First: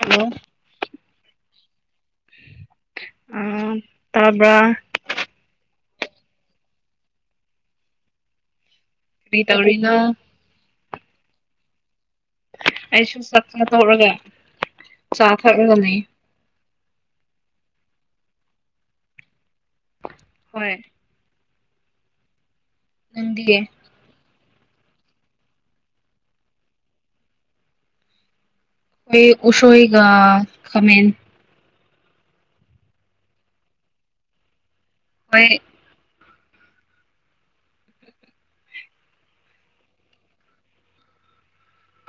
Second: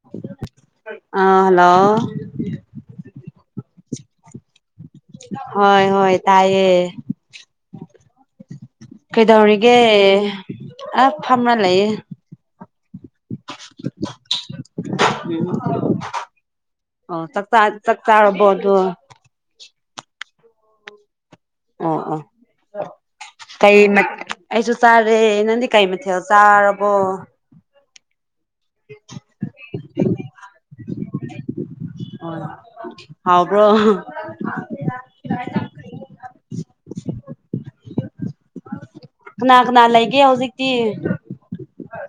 hello ꯑꯥ hello ꯇꯥꯕ ꯍꯣꯏ ꯍꯣꯏ ꯇꯥꯏꯌꯦ ꯀꯔꯤ ꯀꯩꯗꯧꯔꯤꯒꯦ ꯇꯧꯔꯤꯅꯣ ꯑꯞ ꯐꯝꯅ ꯂꯩꯌꯦ ꯑꯩꯁꯨ ꯆꯥꯛ ꯆꯥꯊꯣꯛꯔꯒ ꯆꯥ ꯊꯛꯂꯒꯅꯤ ꯑꯣ ꯆꯥꯛꯇꯥꯥꯔꯕꯣ ꯑꯗꯨ ꯍꯣꯏ ꯑꯣ ꯑꯣ ꯅꯪꯗꯤ ꯀꯩ ꯃ ꯑꯩꯁꯨ ꯆꯥꯔꯦ ꯅꯪꯗꯤ ꯀꯥꯏ ꯃ ꯊꯦꯜ ꯆꯥꯔꯔꯕꯣ ꯑꯩꯣꯏ ꯎꯁꯣꯏꯒ ꯈꯃꯦꯟ ꯍ ꯍꯥꯎꯕ꯭ꯔꯣ ꯍꯣꯏ ꯀꯅꯥ ꯀꯅꯥ ꯂꯩꯒꯦ ꯍꯧꯖꯤꯛꯇꯤ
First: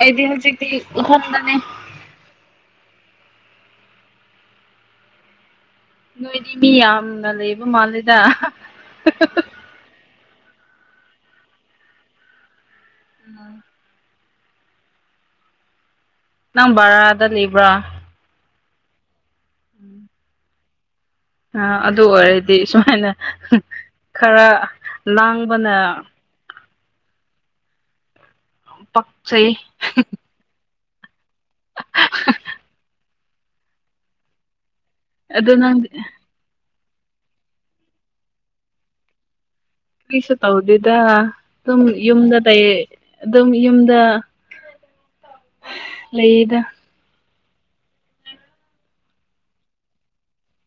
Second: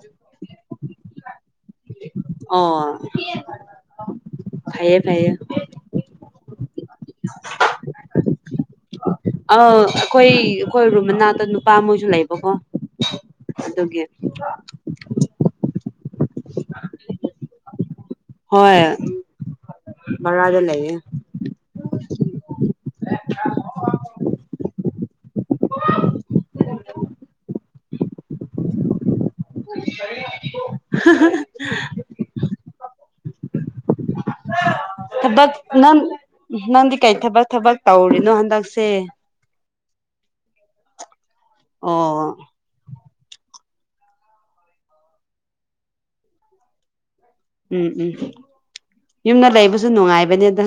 ꯏꯇꯤꯍꯁꯤꯛꯗꯤ ꯍꯣꯗꯅꯦ ꯑꯣ ꯐꯌꯦ ꯐꯌꯦ ꯅꯣꯏꯗꯤ ꯃꯤ ꯌꯥꯝꯅ ꯂꯩꯕ ꯃꯥꯜꯂꯦꯗ ꯑꯧ ꯑꯩꯈꯣꯏ ꯑꯩꯈꯣꯏ ꯔꯨꯝ ꯃꯅꯥꯗ ꯅꯨꯄꯥ ꯃꯣꯏꯁꯨ ꯂꯩꯕꯀꯣ ꯎ [unintelligible] ꯅꯪ ꯕꯔꯥꯗ ꯂꯩꯕ꯭ꯔꯥ ꯍꯣꯏ ꯃꯔꯔꯔꯗ ꯂꯩ ꯑ ꯑꯗꯨ ꯑꯣꯏꯔꯗꯤ ꯁꯨꯃꯥꯏꯅ ꯈꯔ ꯂꯥꯡꯕꯅ ꯄꯆꯩ [unintelligible] [unintelligible] [inaudible] ꯑꯗꯨ ꯊꯕꯛ ꯅꯪꯗꯤ ꯅꯪ ꯅꯪꯗꯤ ꯀꯩ ꯊꯕꯛ ꯊꯕꯛ ꯇꯧꯔꯤꯅꯣ ꯍꯟꯗꯛꯁꯦ ꯀꯁ ꯇ ꯍꯧꯗꯗ ꯁꯝ ꯑꯣ ꯌꯝꯗ ꯇ ꯑꯗꯨꯝ ꯌꯨꯝꯗ ꯂꯩꯗ ꯎꯝ ꯎꯝ ꯌꯨꯝꯗ ꯂꯩꯕꯁꯨ ꯅꯨꯡꯉꯥꯏꯕꯅꯦꯗ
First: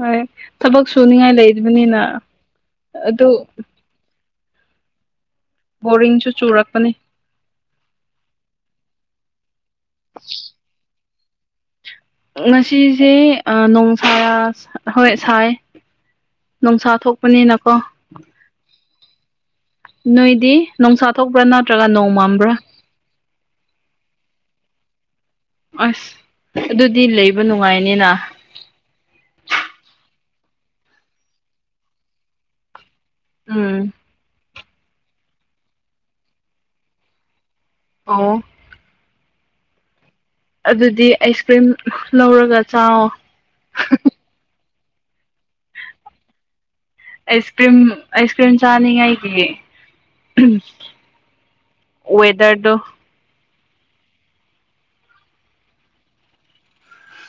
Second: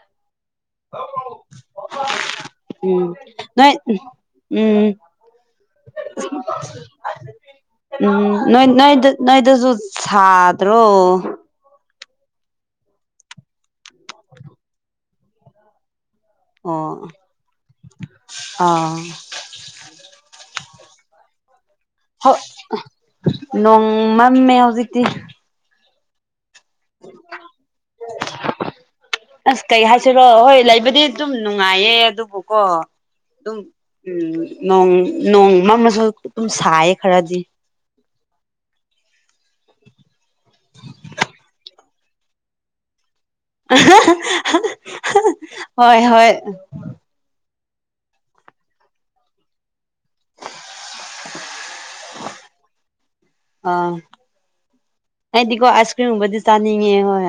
ꯍꯣꯏ ꯊꯕꯛ ꯁꯨꯅꯤꯡꯉꯥꯏ ꯂꯩꯕꯅꯤꯅ ꯎꯝ ꯑꯗꯨ ꯅꯣꯏ ꯎꯝ ꯕꯣꯔꯤꯡꯁꯨ ꯆꯨꯔꯛꯄꯅꯤ ꯎꯝ ꯅꯣꯏ ꯅꯣꯏꯗ ꯅꯣꯏꯗꯁꯨ ꯁꯥꯗ꯭ꯔꯣ ꯉꯁꯤꯁꯦ ꯅꯣꯡꯁꯥꯔ ꯍꯣꯏ ꯁꯥꯏ ꯅꯨꯡꯁꯥ ꯑꯣ ꯊꯣꯛꯄꯅꯤꯅꯀꯣ [unintelligible] ꯅꯣꯏꯗꯤ ꯣꯡꯁꯥ ꯊꯣꯛꯄ꯭ꯔꯥ ꯅꯠꯇ꯭ꯔꯒ ꯅꯣꯡ ꯃꯝꯕ꯭ꯔꯥ ꯝꯃꯦ ꯍꯧꯖꯤꯛꯇꯤ ꯑꯁ ꯑꯗꯨꯗꯤ ꯂꯩꯕ ꯅꯨꯡꯉꯥꯏꯅꯤꯅ ꯍ ꯍꯣꯏ ꯂꯩꯕꯗꯤ ꯑꯗꯨꯝ ꯅꯨꯡꯉꯥꯏꯌꯦ ꯑꯗꯨꯕꯨꯀꯣ ꯑꯗꯨꯝ ꯎꯝ ꯅꯣꯡ ꯅꯣꯡꯃ ꯑꯃꯁꯁꯨ ꯑꯗꯨꯝ ꯁꯥꯏꯌꯦ ꯈꯔꯗꯤ ꯑ [unintelligible] ꯑꯗꯨꯗꯤ ꯑꯥꯏꯁ ꯀ꯭ꯔꯤꯝ ꯂꯧꯔꯒ ꯆꯥꯛꯑꯣꯣ ꯍꯣꯏ ꯍꯣꯏ ꯑꯁ ꯀ꯭ꯔꯤꯝ ꯑꯥꯏꯁ ꯀ꯭ꯔꯤꯝ ꯆꯥꯅꯤꯡꯉꯥꯏꯒꯤ ꯋꯦꯗꯔꯗ ꯑꯥ ꯍꯗꯤꯀꯣ ꯑꯥꯏꯁ ꯀ꯭ꯔꯤꯝꯒꯨꯝꯕꯗꯤ ꯆꯥꯅꯤꯡꯉꯦ ꯍꯣꯏ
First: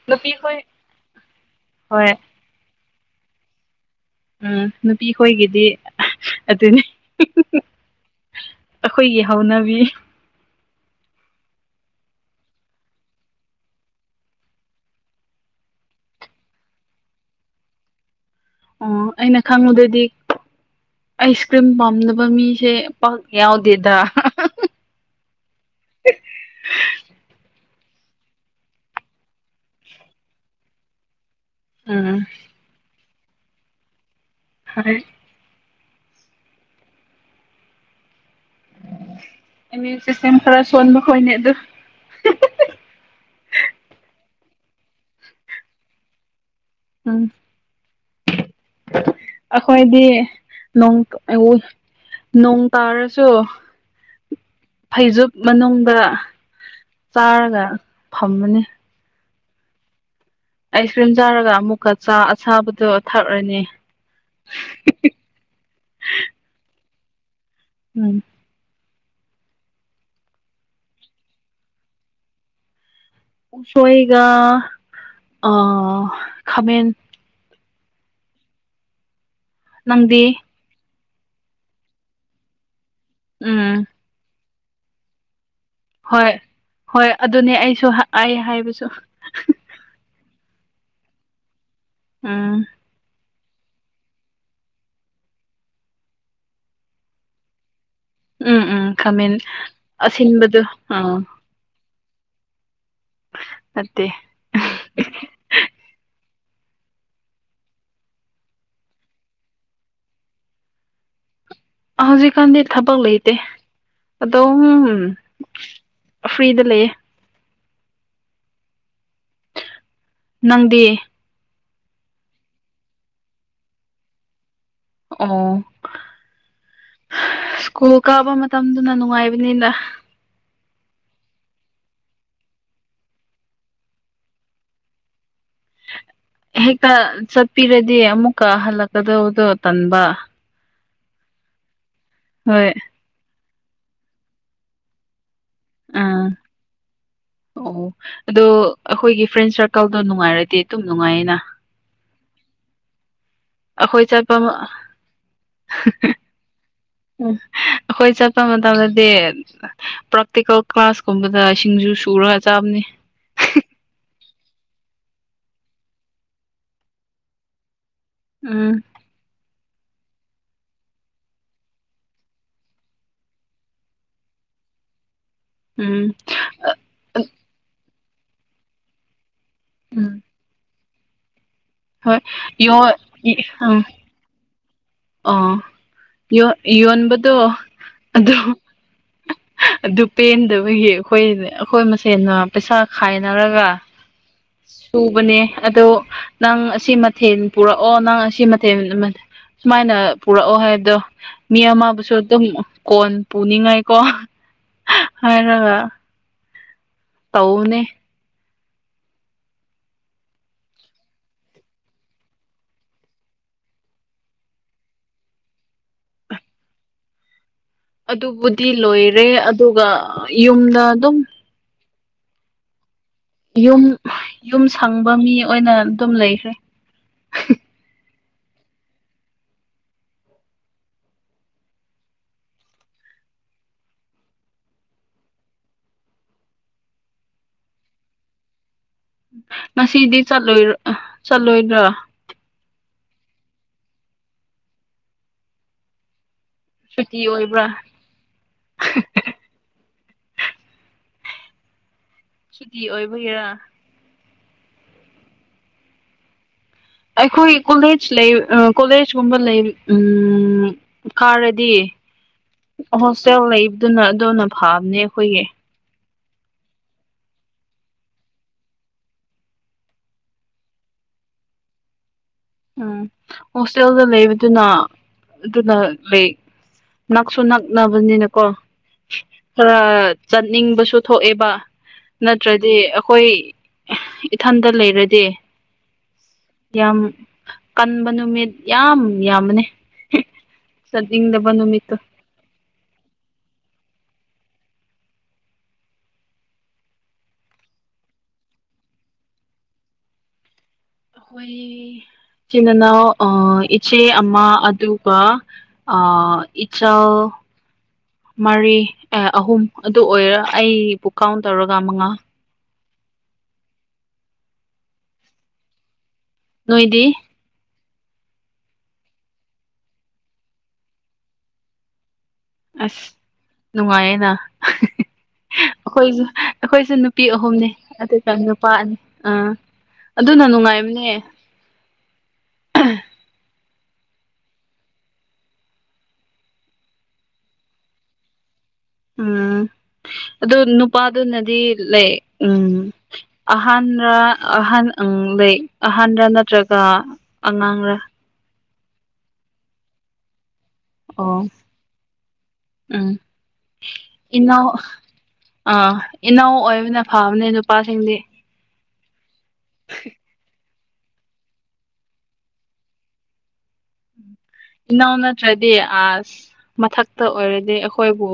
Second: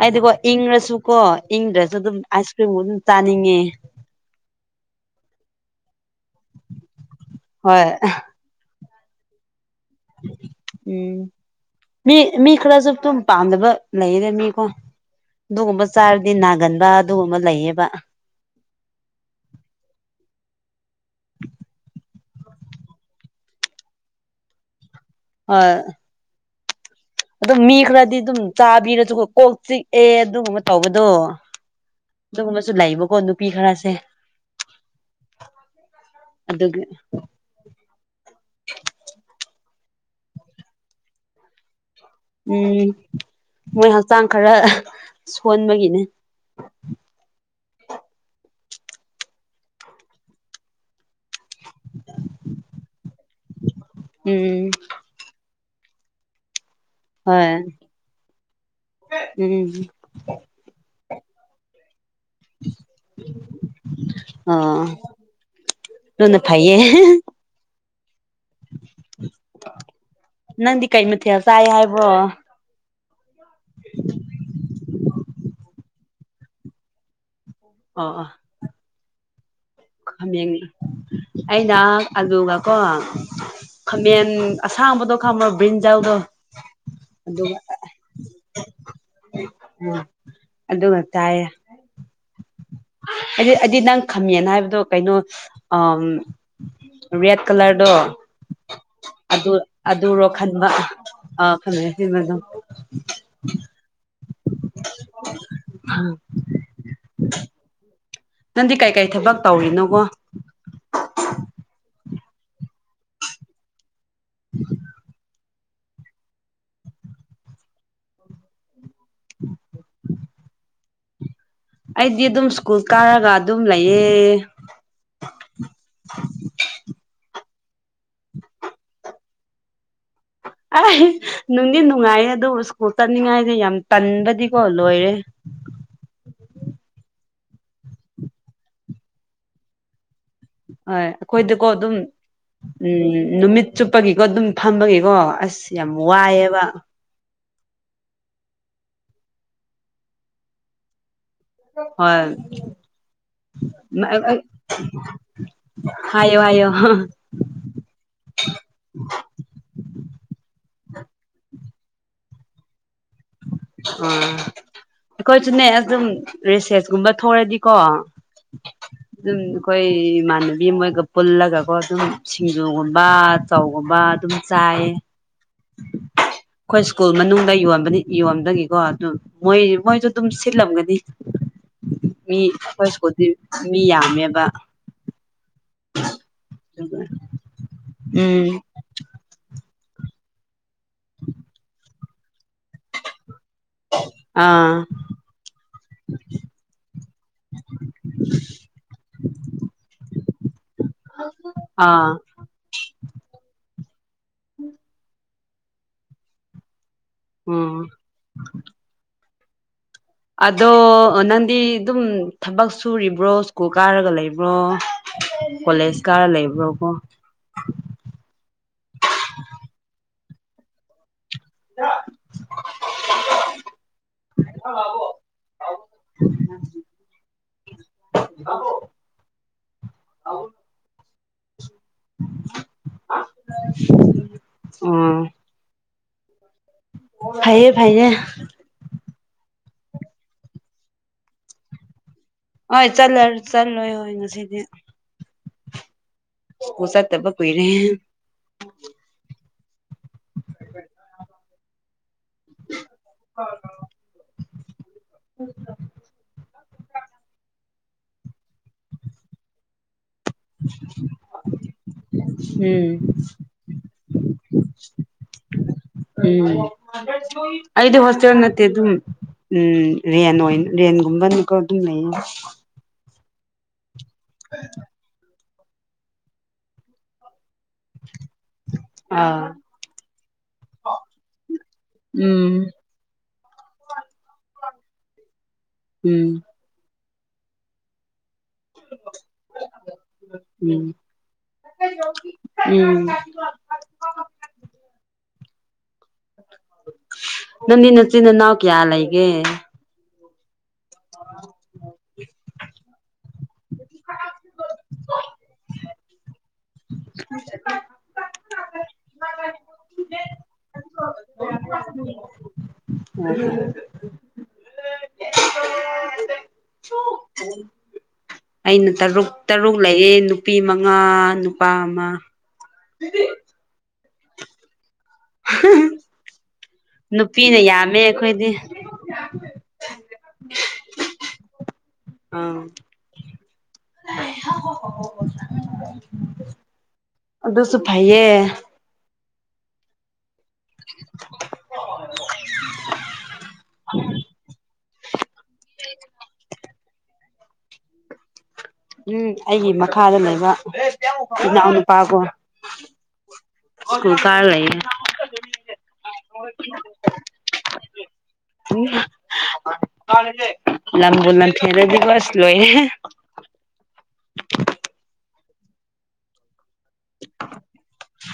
ꯍꯥꯏꯗꯤꯀꯣ ꯅꯨꯄꯤꯈꯣꯏ ꯏꯪꯉꯁꯨꯀꯣ ꯏꯪꯗ꯭ꯔꯁꯨ ꯍꯣꯏ ꯑꯗꯨꯝ ꯑꯥꯏꯁ ꯀ꯭ꯔꯤꯝꯒ ꯑꯗꯨꯝ ꯆꯥꯅꯤꯡꯉꯦ ꯎꯝ ꯅꯨꯄꯤ ꯈꯣꯏꯒꯤꯗꯤ ꯑꯗꯨꯅꯤ ꯍꯣꯏ ꯑꯩꯈꯣꯏꯒꯤ ꯍꯧꯅꯕꯤ ꯎꯝ ꯃꯤ ꯃꯤ ꯈꯔꯁꯨ ꯑꯗꯨꯨꯝ ꯄꯥꯝꯗꯕ ꯂꯩꯔꯦ ꯃꯤꯀꯣ ꯑꯗꯨꯒꯨꯝꯕ ꯆꯥꯔꯗꯤ ꯅꯥꯒꯟꯕ ꯑꯗꯨꯒꯨꯝꯕ ꯂꯩꯌꯦꯕ ꯑꯣ ꯑꯩꯅ ꯈꯪꯉꯨꯗꯗꯤ ꯑꯥꯏꯁ ꯀ꯭ꯔꯤꯝ ꯄꯥꯝꯗꯅꯕ ꯃꯤꯁꯦ ꯄꯥꯛ ꯌꯥꯎꯗꯦꯗ ꯍꯣꯏ ꯑꯗꯨ ꯃꯤ ꯈꯔꯗꯤ ꯑꯗꯨꯝ ꯆꯥꯕꯤꯔꯁꯨ ꯀꯣꯛ ꯆꯤꯛꯑꯦ ꯑꯗꯨꯒꯨꯝꯕ ꯇꯧꯕꯗꯣ ꯎꯝ ꯑꯗꯨꯒꯨꯝꯕꯁꯨ ꯂꯩꯕꯀꯣ ꯅꯨꯄꯤ ꯈꯔꯁꯦ ꯍꯣꯏ ꯑꯗꯨꯒ ꯑ ꯁꯤꯦꯝ ꯈꯔ ꯁꯣꯟꯕ ꯈꯣꯏꯅꯦ ꯑꯗꯨ ꯎꯝ ꯃꯣꯏ ꯍꯛꯆꯥꯡ ꯈꯔ ꯁꯣꯟꯕꯒꯤꯅꯦ ꯑꯝ ꯑꯩꯈꯣꯏꯗꯤ ꯅꯣꯡ ꯑꯩ ꯅꯣꯡ ꯇꯥꯔꯁꯨ ꯎꯝ ꯐꯩꯖꯨꯞ ꯃꯅꯨꯡ ꯈ ꯍꯣꯏ ꯆꯥꯔꯒ ꯐꯝꯃꯅꯤ ꯎꯝ ꯑꯥꯏꯁ ꯀ꯭ꯔꯤꯝ ꯆꯥꯔꯒ ꯑꯃꯨꯛꯀ ꯆꯥ ꯑꯁꯥꯕꯗꯣ ꯊꯛꯔꯅꯤ ꯑ ꯇꯅ ꯐꯥꯏꯌꯦ ꯎꯝ ꯅꯪꯗꯤ ꯀꯩ ꯃ ꯊꯦ ꯆꯥꯏ ꯍꯥꯏꯕꯣ ꯎ ꯁꯣ ꯑꯩꯒ ꯑ ꯈꯥꯃꯦꯟ ꯑ ꯑꯥ ꯅꯗꯤ ꯑꯩꯅ ꯑꯂꯨꯒ ꯀꯣ ꯎꯝ ꯈꯥꯃꯦꯟ ꯑꯁꯥꯡꯕꯗꯣ ꯈꯥꯃꯕ ꯕꯤꯟꯖꯥꯎꯗꯣ ꯍꯣꯏ ꯍꯣꯏ ꯑꯗꯨꯅꯦ ꯑꯩꯁꯨ ꯑꯩ ꯍꯥꯏꯕꯁꯨ ꯑꯗꯨꯗ ꯃ ꯆꯑ ꯑꯥ ꯍꯥꯏꯗꯤ ꯑꯩꯗꯤ ꯅꯪ ꯈꯝꯃꯦꯅ ꯍꯥꯏꯕꯗꯣ ꯀꯩꯅꯣ ꯑ ꯔꯦꯠ ꯀꯂꯔꯗꯣ ꯎꯝ ꯎꯝ ꯈꯥꯃꯦꯟ ꯑꯗꯨ ꯑꯗꯨꯔꯣ ꯑꯁꯤꯟꯕꯗꯨ ꯈꯟꯕ ꯑ ꯈꯟꯃꯦꯦ ꯁꯤ ꯑꯗꯨꯝ ꯑꯠꯇꯦ ꯎꯝ ꯅꯪꯗꯤ ꯀꯩꯀꯩ ꯊꯕꯛ ꯇꯧꯔꯤꯅꯣꯒꯣ ꯍꯧꯖꯤꯛꯀꯥꯟꯗꯤ ꯊꯕꯛ ꯂꯩꯇꯦ ꯑꯗꯣ ꯐ꯭ꯔꯤꯗ ꯂꯩꯌꯦꯦ ꯎꯝ ꯅꯪꯗꯤ ꯑꯩꯗꯤ ꯑꯗꯨꯝ ꯁ꯭ꯀꯨꯜ ꯀꯥꯔꯒ ꯑꯗꯨꯝ ꯂꯩꯌꯦ ꯑꯣ ꯁ꯭ꯀꯨꯜ ꯀꯥꯕ ꯃꯇꯝꯗꯨꯅ ꯅꯨꯡꯉꯥꯏꯕ ꯅꯤꯗ ꯑꯩ ꯅꯨꯡꯗꯤ ꯅꯨꯡꯉꯥꯏꯌꯦ ꯑꯗꯨ ꯁ꯭ꯀꯨꯜ ꯇꯅꯤꯡꯉꯥꯏꯁꯦ ꯌꯥꯝ ꯇꯟꯕꯗꯤꯀꯣ ꯂꯣꯏꯔꯦ ꯍꯦꯛꯇ ꯆꯠꯄꯤꯔꯗꯤ ꯑꯃꯨꯛꯀ ꯍꯜꯂꯛꯀꯗꯕꯗꯣ ꯇꯟꯕ ꯍꯣꯏ ꯑꯩꯈꯣꯏꯗꯀꯣ ꯑꯗꯨꯝ ꯍꯣꯏ ꯎꯝ ꯅꯨꯃꯤꯠ ꯆꯨꯞꯄꯒꯤꯀꯣ ꯑꯗꯨꯝ ꯐꯝꯕꯒꯤꯀꯣ ꯑꯁ ꯌꯥꯝ ꯑꯥ ꯋꯥꯏꯑꯦꯕ ꯑꯣ ꯑꯗꯣ ꯑꯩꯈꯣꯏꯒꯤ ꯐ꯭ꯔꯦꯟ ꯁꯔꯀꯜꯗꯣ ꯅꯨꯡꯉꯥꯏꯔꯗꯤ ꯑꯗꯨꯝ ꯅꯨꯡꯉꯥꯏꯌꯦꯅ ꯍꯣꯏ ꯑꯩꯈꯣꯏ ꯆꯠꯄ ꯎꯝ ꯍꯥꯏꯌꯣ ꯍꯥꯏꯌꯣ ꯑꯩꯈꯣꯏ ꯆꯠꯄ ꯃꯇꯝꯗꯗꯤ ꯄ꯭ꯔꯥꯛꯇꯤꯀꯦꯜ ꯀ꯭ꯂꯥꯁꯀꯨꯝꯕꯗ ꯁꯤꯡꯁꯨ ꯁꯨꯔꯒ ꯆꯥꯕꯅꯤ ꯑꯣ ꯑꯩꯈꯣꯏꯁꯨꯅꯦ ꯑꯗꯨꯝ ꯔꯤꯁꯦꯁꯀꯨꯝꯕ ꯊꯣꯛꯑꯗꯤꯀꯣ ꯎꯝ ꯑꯩꯈꯣꯏ ꯏꯃꯥꯟꯅꯕꯤ ꯃꯣꯏꯒ ꯄꯨꯜꯂꯒꯀꯣ ꯑꯗꯨꯝ ꯁꯤꯡꯖꯨꯒꯨꯝꯕ ꯆꯧꯒꯨꯝꯕ ꯑꯗꯨꯝ ꯆꯥꯏ ꯍꯥꯏꯌꯦ ꯎꯝ ꯑꯩꯈꯣꯏ ꯁ꯭ꯀꯨꯜ ꯃꯅꯨꯡꯗ ꯌꯣꯟꯕꯅꯤ ꯌꯣꯟꯕꯗꯒꯤꯀꯣ ꯑꯗꯨꯝ ꯃꯣꯏ ꯃꯣꯏꯁꯨ ꯎꯝ ꯑꯗꯨꯝ ꯁꯤꯠꯂꯝꯒꯅꯤ ꯍꯣꯏ ꯃꯤ ꯌꯣ ꯑꯩꯈꯣꯏ ꯁ꯭ꯀꯨꯜꯗꯤ ꯃꯤ ꯌꯥꯝꯃꯦꯕ ꯑꯣ ꯌ ꯑꯗꯨꯒ ꯌꯣꯟꯕꯗꯣ ꯎꯝ ꯑꯣ ꯑꯗꯨ ꯄꯦꯟꯗꯕꯒꯤ ꯑꯩꯈꯣꯏ ꯑꯩꯈꯣꯏ ꯃꯁꯦꯟꯅ ꯄꯩꯁꯥ ꯈꯥꯏꯅꯔꯒ ꯑꯥ ꯆꯨꯕꯅꯦ ꯑꯗꯣ ꯅꯪ ꯑꯁꯤ ꯃꯊꯦꯜ ꯄꯨꯔꯛꯑꯣ ꯅꯪ ꯑꯁꯤ ꯃꯊꯦꯜ ꯁꯨꯃꯥꯏꯅ ꯄꯨꯔꯛꯑꯣ ꯍꯥꯏꯕꯗꯣ ꯃꯤ ꯑꯥ ꯑꯃꯕꯨꯁꯨ ꯑꯗꯨꯝ ꯀꯣꯟ ꯄꯨꯅꯤꯡꯉꯥꯏ ꯀ ꯍꯔ ꯇꯧꯅꯦ ꯎꯝ ꯑꯗꯣ ꯅꯪꯗꯤ ꯑꯗꯨꯝ ꯊꯕꯛ ꯁꯨꯔꯤꯕ꯭ꯔꯣ ꯁ꯭ꯀꯨꯜ ꯀꯥꯔꯒ ꯂꯩꯕ꯭ꯔꯣ ꯀꯣꯂꯦꯖ ꯀꯥꯔ ꯂꯩꯕ꯭ꯔꯣꯀꯣ ꯑꯗꯨꯕꯨꯗꯤ ꯂꯣꯏꯔꯦ ꯑꯗꯨꯒ ꯌꯨꯝꯗ ꯑꯗꯨꯝ [inaudible] ꯌꯨꯝ ꯌꯨꯝ ꯁꯪꯕ ꯃꯤ ꯑꯣꯏꯅ ꯑꯗꯨꯝ ꯂꯩꯈ꯭ꯔꯦ ꯍꯂꯣ ꯎꯝ ꯐꯌꯦ ꯐꯥꯏꯌꯦꯅꯦ ꯉꯁꯤꯗꯤ ꯆꯠꯂꯣꯏ ꯆꯠꯂꯣꯏꯗ꯭ꯔꯥ ꯍꯣꯏ ꯆꯂ ꯆꯠꯂꯣꯏ ꯍ ꯉ ꯁꯤꯗꯤ ꯁꯥ ꯁꯨꯇꯤ ꯇꯕꯛ ꯑꯣꯏꯕ꯭ꯔꯥ ꯑꯣꯏꯏꯔꯦ ꯍ [inaudible] ꯁꯨꯇꯤ ꯑꯣꯏꯕꯒꯔ ꯎꯝ ꯑꯩꯈꯣꯏ ꯀꯣꯂꯦꯖ ꯂꯩ ꯀꯣꯂꯦꯖ ꯀꯨꯝꯕ ꯂꯩꯔꯤ ꯎꯝ ꯀꯥꯔꯗꯤ ꯎꯝ ꯍꯣꯁꯇꯦꯜ ꯂꯩꯕꯗꯨꯅ ꯑꯗꯨꯅ ꯐꯕꯅꯦ ꯑꯩꯈꯣꯏꯒꯤ ꯎꯝ ꯑꯩꯗꯤ ꯍꯁꯅꯠꯇꯦ ꯑꯗꯨ ꯎꯝ ꯔꯦꯟ ꯔꯦꯟꯒꯨꯝꯕꯅꯀꯣ ꯑꯗꯨꯝ ꯂꯩꯌꯦ ꯎꯝ ꯍꯣꯁꯇꯦꯜꯗ ꯂꯩꯕꯗꯨꯅ ꯑꯗꯨꯅ ꯂꯩ ꯅꯛꯁꯨ ꯅꯛ ꯆꯛꯅꯕꯅꯤꯅꯀꯣ ꯑꯥ ꯈꯔ ꯆꯠꯅꯤꯡꯕꯁꯨ ꯊꯣꯛꯑꯦꯕ ꯎꯝ ꯅꯠꯇ꯭ꯔꯗꯤ ꯑꯩꯈꯣꯏ ꯏꯊꯟꯇ ꯂꯩꯔꯗꯤ ꯎꯝ ꯌꯥꯝ ꯀꯟꯕ ꯅꯨꯃꯤꯠ ꯌꯥꯝ ꯌꯥꯝꯕꯅꯦ ꯎꯝ ꯆꯠꯅꯤꯡꯗꯕ ꯅꯨꯃꯤꯠꯇꯣ ꯎꯝ ꯅꯗꯤ ꯅꯆꯅꯅꯥꯎ ꯀꯌꯥ ꯂꯩ ꯑꯩꯒꯦ ꯑꯩꯈꯣꯏ ꯆꯤꯟꯅꯥꯎ ꯑ ꯏꯆꯦ ꯑꯃ ꯑꯗꯨꯒ ꯑ ꯆ ꯃꯔꯤ ꯑꯍꯨꯝ ꯑꯗꯨ ꯑꯣꯏꯔ ꯑꯩ ꯕꯨꯀꯥꯎ ꯇꯧꯔꯒ ꯃꯉꯥ ꯑ ꯅꯣꯏꯗꯤ ꯑꯩꯅ ꯇꯔꯨꯛ ꯇꯔꯨꯛ ꯂꯩꯌꯦ ꯅꯨꯄꯤ ꯃꯉꯥ ꯅꯨꯄꯥ ꯑꯃ [unintelligible] ꯅꯨꯡꯉꯥꯏꯗ ꯑꯩꯈꯣꯏꯁꯨ ꯑꯩꯈꯣꯏꯁꯨ ꯅꯨꯄꯤ ꯅꯨꯄꯤꯅ ꯑꯍꯨꯝꯅꯤ ꯌꯥꯝꯃꯦ ꯑꯗꯨꯒ ꯑꯩꯈꯣꯏꯗꯤ ꯅꯨꯄꯥ ꯑꯅꯤ ꯑ ꯑꯗꯨꯅ ꯅꯨꯡꯉꯥꯏꯕꯅꯦ ꯑꯝ ꯑꯗꯨꯁꯨ ꯐꯥꯏꯌꯦ ꯑꯝ ꯑꯗꯨ ꯅꯨꯄꯥꯗꯨꯅꯗꯤ ꯂ ꯎꯝ ꯑꯍꯥꯟꯕ ꯑꯍꯥꯟ ꯎꯝ ꯑꯩ ꯑꯍꯟꯔ ꯅꯠꯇ꯭ꯔꯒ ꯑꯉꯥꯡꯔ ꯎꯝ ꯑꯩꯒꯤ ꯃꯈꯥꯗ ꯂꯩꯕ ꯑꯣ ꯏꯅꯥꯎꯅꯨꯄꯥꯒꯨꯝ ꯎꯝ ꯁꯨ ꯀꯥꯔ ꯂꯩꯦ ꯏꯅꯥꯎ ꯑꯥ ꯏꯅꯥꯎ ꯑꯣꯏꯕꯅ ꯐꯕꯅꯦ ꯅꯨꯄꯥꯁꯤꯡꯗꯤ ꯀꯅꯁꯦ ꯂꯕꯨ ꯂꯥꯟ ꯊꯦꯔꯗꯤ ꯀ꯭ꯂꯥꯁ ꯂꯣꯏꯦ ꯏꯅꯥꯎ ꯅꯠꯇ꯭ꯔꯗꯤ ꯑꯁ ꯃꯊꯛꯇ ꯑꯣꯏꯔꯗꯤ ꯑꯩꯈꯣꯏꯕꯨ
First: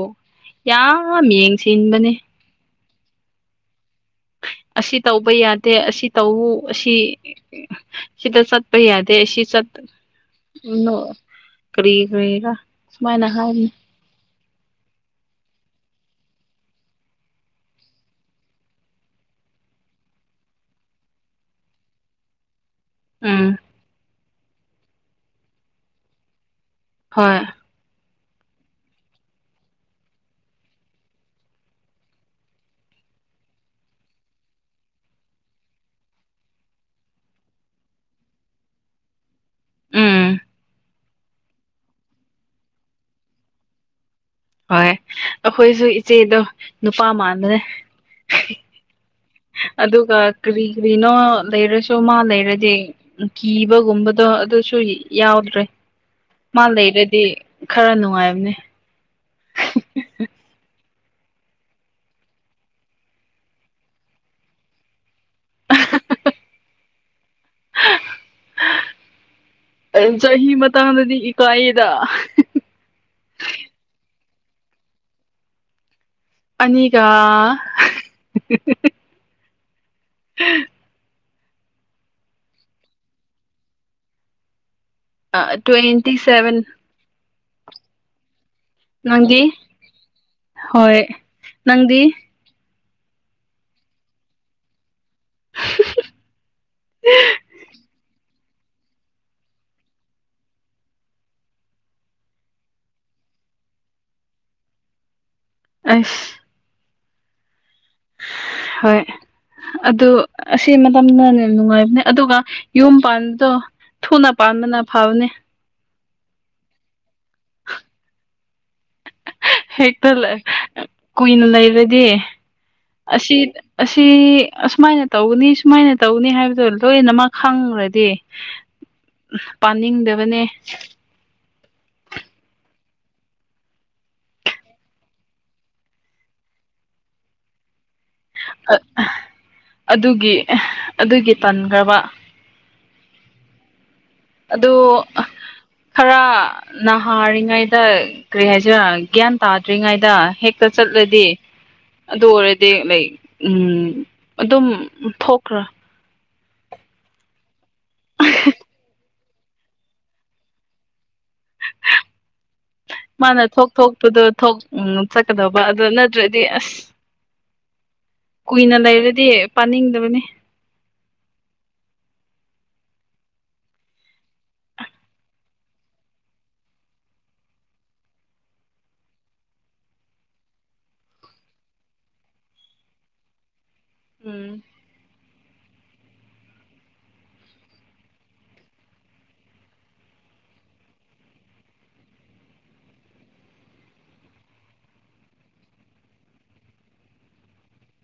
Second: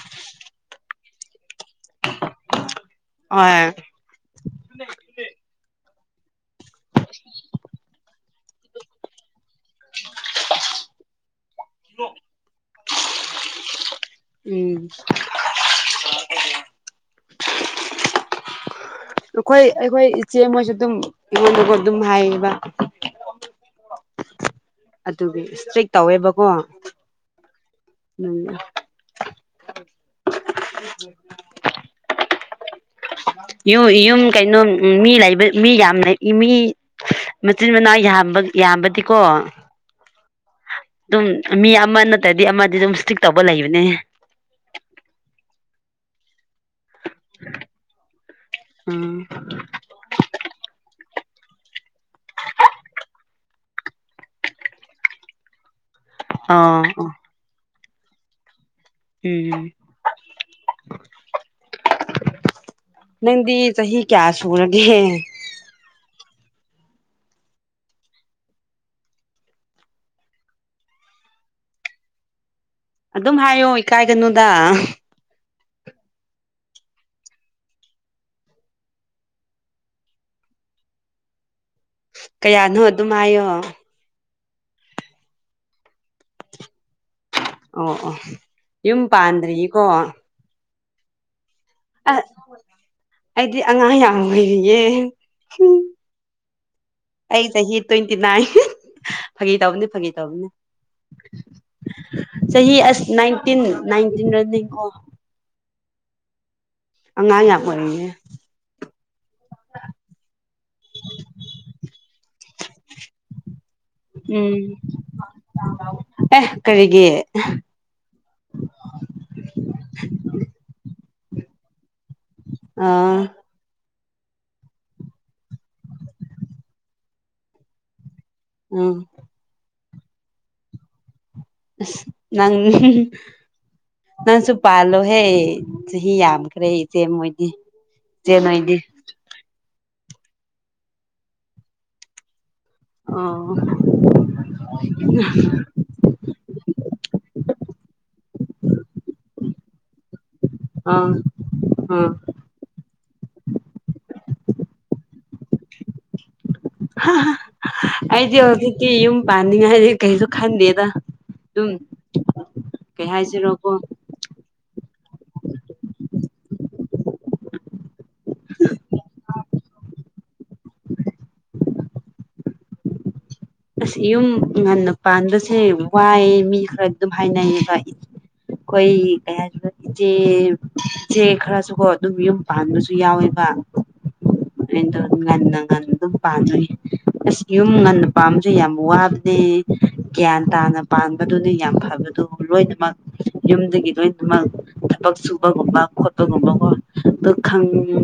ꯌꯥꯝ ꯑ ꯌꯦꯡꯁꯤ ꯏꯟꯕꯅꯦ ꯍ ꯑꯁꯤ ꯇꯧꯕ ꯌꯥꯗꯦ ꯑꯁꯤ ꯇꯧꯎ ꯑꯁꯤ ꯁꯤꯗ ꯆꯠ ꯩꯌꯥꯗꯁꯤ ꯁꯠ ꯀꯔꯤꯦꯒ ꯁꯨꯃꯥꯏꯅ ꯍꯥꯏꯅꯤ ꯎꯝ ꯑꯩꯈꯣꯏ ꯑꯩꯈꯣꯏ ꯏꯆꯦ ꯃꯣꯏꯁꯨ ꯑꯗꯨꯝ ꯑꯩꯉꯣꯟꯗꯀꯣ ꯑꯗꯨꯝ ꯍꯥꯏꯌꯦꯕ ꯑꯥ ꯑꯗꯨꯒꯤ ꯏꯁꯇ꯭ꯔꯤꯛ ꯇꯧꯋꯦꯕꯀꯣ ꯍꯣꯏ ꯎꯝ ꯌꯨꯝ ꯀꯩꯅꯣ ꯃꯤ ꯂꯩꯕ ꯃꯤ ꯌꯥꯝ ꯂꯩ ꯃꯤ ꯃꯆꯤꯟ ꯃꯅꯥꯎꯕ ꯌꯥꯝꯕꯗꯤꯀꯣ ꯎꯝ ꯑꯗꯨꯝ ꯃꯤ ꯑꯃ ꯅꯠꯇ꯭ꯔꯗꯤ ꯑꯃꯗꯤ ꯑꯗꯨꯝ ꯏꯁꯇꯤꯛ ꯇꯧꯕ ꯂꯩꯕꯅꯦ ꯍꯣꯏ ꯑꯩꯈꯣꯏꯁꯨ ꯏꯆꯦꯗꯣ ꯅꯨꯄꯥ ꯃꯗꯅꯦ ꯎꯝ ꯑꯗꯨꯒ ꯀꯔꯤ ꯀꯔꯤꯅꯣ ꯂꯩꯔꯁꯨ ꯃꯥ ꯂꯩꯔꯗꯤ ꯀꯤꯕꯒꯨꯝꯕꯗꯣ ꯑꯗꯨꯁꯨ ꯌꯥꯎꯗ꯭ꯔꯦ ꯃꯥ ꯑꯣ ꯑꯣ ꯂꯩꯔꯗꯤ ꯈꯔ ꯅꯨꯡꯉꯥꯏꯕꯅꯦ ꯎꯝ ꯅꯪꯗꯤ ꯆꯍꯤ ꯀꯌꯥ ꯁꯨꯔꯒꯦ [unintelligible] ꯆꯍꯤ ꯃꯇꯥꯡꯗꯗꯤ ꯏꯀꯥꯏꯌꯦꯗ ꯑꯗꯨꯝ ꯍꯥꯏꯌꯣ ꯏꯀꯥꯏꯒꯅꯨꯗ ꯑꯅꯤꯒꯥ ꯀꯌꯥꯅꯣ ꯑꯗꯨꯝ ꯍꯥꯏꯌꯣ ꯑ ꯇ꯭ꯋꯦꯟꯇꯤ ꯁꯦꯚꯦꯟ ꯑꯣ ꯑꯣ ꯌꯨꯝ ꯅꯪꯗꯤ ꯄꯥꯟꯗ꯭ꯔꯤꯌꯦꯀꯣ ꯍꯣꯏ ꯅꯪꯗꯤ ꯑꯩꯗꯤ ꯑꯉꯥꯡ ꯌꯥꯝ ꯑꯣꯏꯔꯤꯌꯦ ꯑꯩ ꯆꯍꯤ ꯇ꯭ꯋꯦꯟꯇꯤ ꯅꯥꯏꯟ ꯐꯥꯒꯤ ꯇꯧꯕꯅꯤ ꯐꯥꯒꯤ ꯇꯧꯕꯅꯤ ꯆꯍꯤ ꯑꯁ ꯅꯥꯏꯟꯇꯤꯟ ꯅꯥꯏꯟꯇꯤꯟ ꯔꯟꯅꯤꯀꯣ ꯑꯁ ꯑꯉꯥꯡ ꯌꯥ ꯍꯣꯏ ꯑꯗꯨ ꯑꯁꯤ ꯃꯇꯝꯅꯅꯦ ꯌꯥꯝ ꯅꯨꯡꯉꯥꯏꯕꯅꯦ ꯑꯗꯨꯒ ꯌꯨꯝ ꯄꯥꯟꯕꯗꯣ ꯊꯨꯅ ꯎꯝ ꯄꯥꯟꯕꯅ ꯐꯥꯎꯅꯦ ꯑꯦ ꯀꯔꯤꯒꯦ ꯍꯦꯛꯇ ꯀꯨꯏꯅ ꯂꯩꯔꯗꯤ ꯑ ꯑꯁꯤ ꯁꯤ ꯑꯁꯨꯃꯥꯏꯅ ꯇꯧꯅꯤ ꯁꯨꯃꯥꯏꯅ ꯇꯧꯅꯤ ꯍꯥꯏꯕꯗꯣ ꯂꯣꯏꯅꯃꯛ ꯈꯪꯈ꯭ꯔꯗꯤ ꯑ ꯆꯅꯤꯡꯗꯕꯅꯦ ꯅꯪ ꯅꯪꯁꯨ ꯄꯥꯜꯂꯣꯍꯦ ꯆꯍꯤ ꯌꯥꯝꯈ꯭ꯔꯦ ꯏꯆꯦ ꯃꯣꯏꯗꯤ ꯆꯅ ꯏꯗꯤ ꯑꯗꯨꯒꯤ ꯑꯗꯨꯒꯤ ꯇꯟꯈ꯭ꯔꯕ ꯑ ꯑꯗꯨ ꯈꯔ ꯅꯍꯥꯔꯤꯉꯩꯗ ꯀꯔꯤ ꯍꯥꯏꯁꯤꯔꯥ ꯒ꯭ꯌꯥꯟ ꯇꯥꯗ꯭ꯔꯤꯉꯩꯗ ꯍꯦꯛ ꯑꯥ ꯆꯠꯂꯗꯤ ꯑꯥ ꯑꯗꯨ ꯑꯣꯏꯔꯗꯤ ꯎꯝ ꯑꯗꯨꯝ ꯊꯣꯛꯈ꯭ꯔꯥ ꯑꯩꯗꯤ ꯍꯧꯖꯤꯤ ꯌꯨꯝ ꯄꯥꯟꯅꯤꯡꯉꯥꯏꯗꯤ ꯀꯩꯁꯨ ꯈꯟꯗꯦꯗ ꯑꯗꯨꯝ ꯀꯩ ꯃꯥꯅ ꯊꯣꯛ ꯍꯥꯏꯁꯤꯔꯣꯀꯣ ꯊꯣꯛꯄꯗꯣ ꯊꯣꯛ ꯆꯠꯀꯗꯧꯕ ꯑꯗꯨꯗꯣ ꯅꯠꯇ꯭ꯔꯗꯤ ꯑꯁ ꯀꯨꯏꯅ ꯂꯩꯔꯗꯤ ꯄꯥꯅꯤꯡꯗꯕꯅꯤ ꯑꯁ ꯌꯨꯝ ꯉꯟꯅ ꯄꯥꯟꯕꯁꯦ ꯋꯥꯏꯑ ꯃꯤ ꯈꯔ ꯑꯗꯨꯝ ꯍꯥꯏꯅꯩꯌꯦꯕ ꯑꯩꯈꯣꯏ ꯀꯩ ꯍꯥꯏ ꯏꯆꯦ ꯏꯆꯦ ꯈꯔꯁꯨꯀꯣ ꯑꯗꯨꯝ ꯌꯨꯝ ꯄꯥꯟꯕꯁꯨ ꯌꯥꯎꯋꯦꯕ ꯎꯝ ꯉꯟꯅ ꯉ ꯑꯗꯨꯝ ꯄꯥꯖꯅꯤꯁ ꯌꯨꯝ ꯉꯟꯅ ꯄꯥꯝꯁꯨ ꯌꯥꯝ ꯋꯥꯕꯅꯦ ꯒ꯭ꯌꯥꯟ ꯇꯥꯅ ꯄꯥꯟꯕꯗꯨꯅꯤ ꯌꯥꯝ ꯐꯕꯗꯣ ꯂꯣꯏꯅꯃꯛ ꯌꯨꯝꯗꯒꯤ ꯂꯣꯏꯃꯛ ꯊꯕꯛ ꯁꯨꯕꯒꯨꯝꯕ ꯈꯣꯠꯄꯒꯨꯝꯕꯀꯣ ꯑ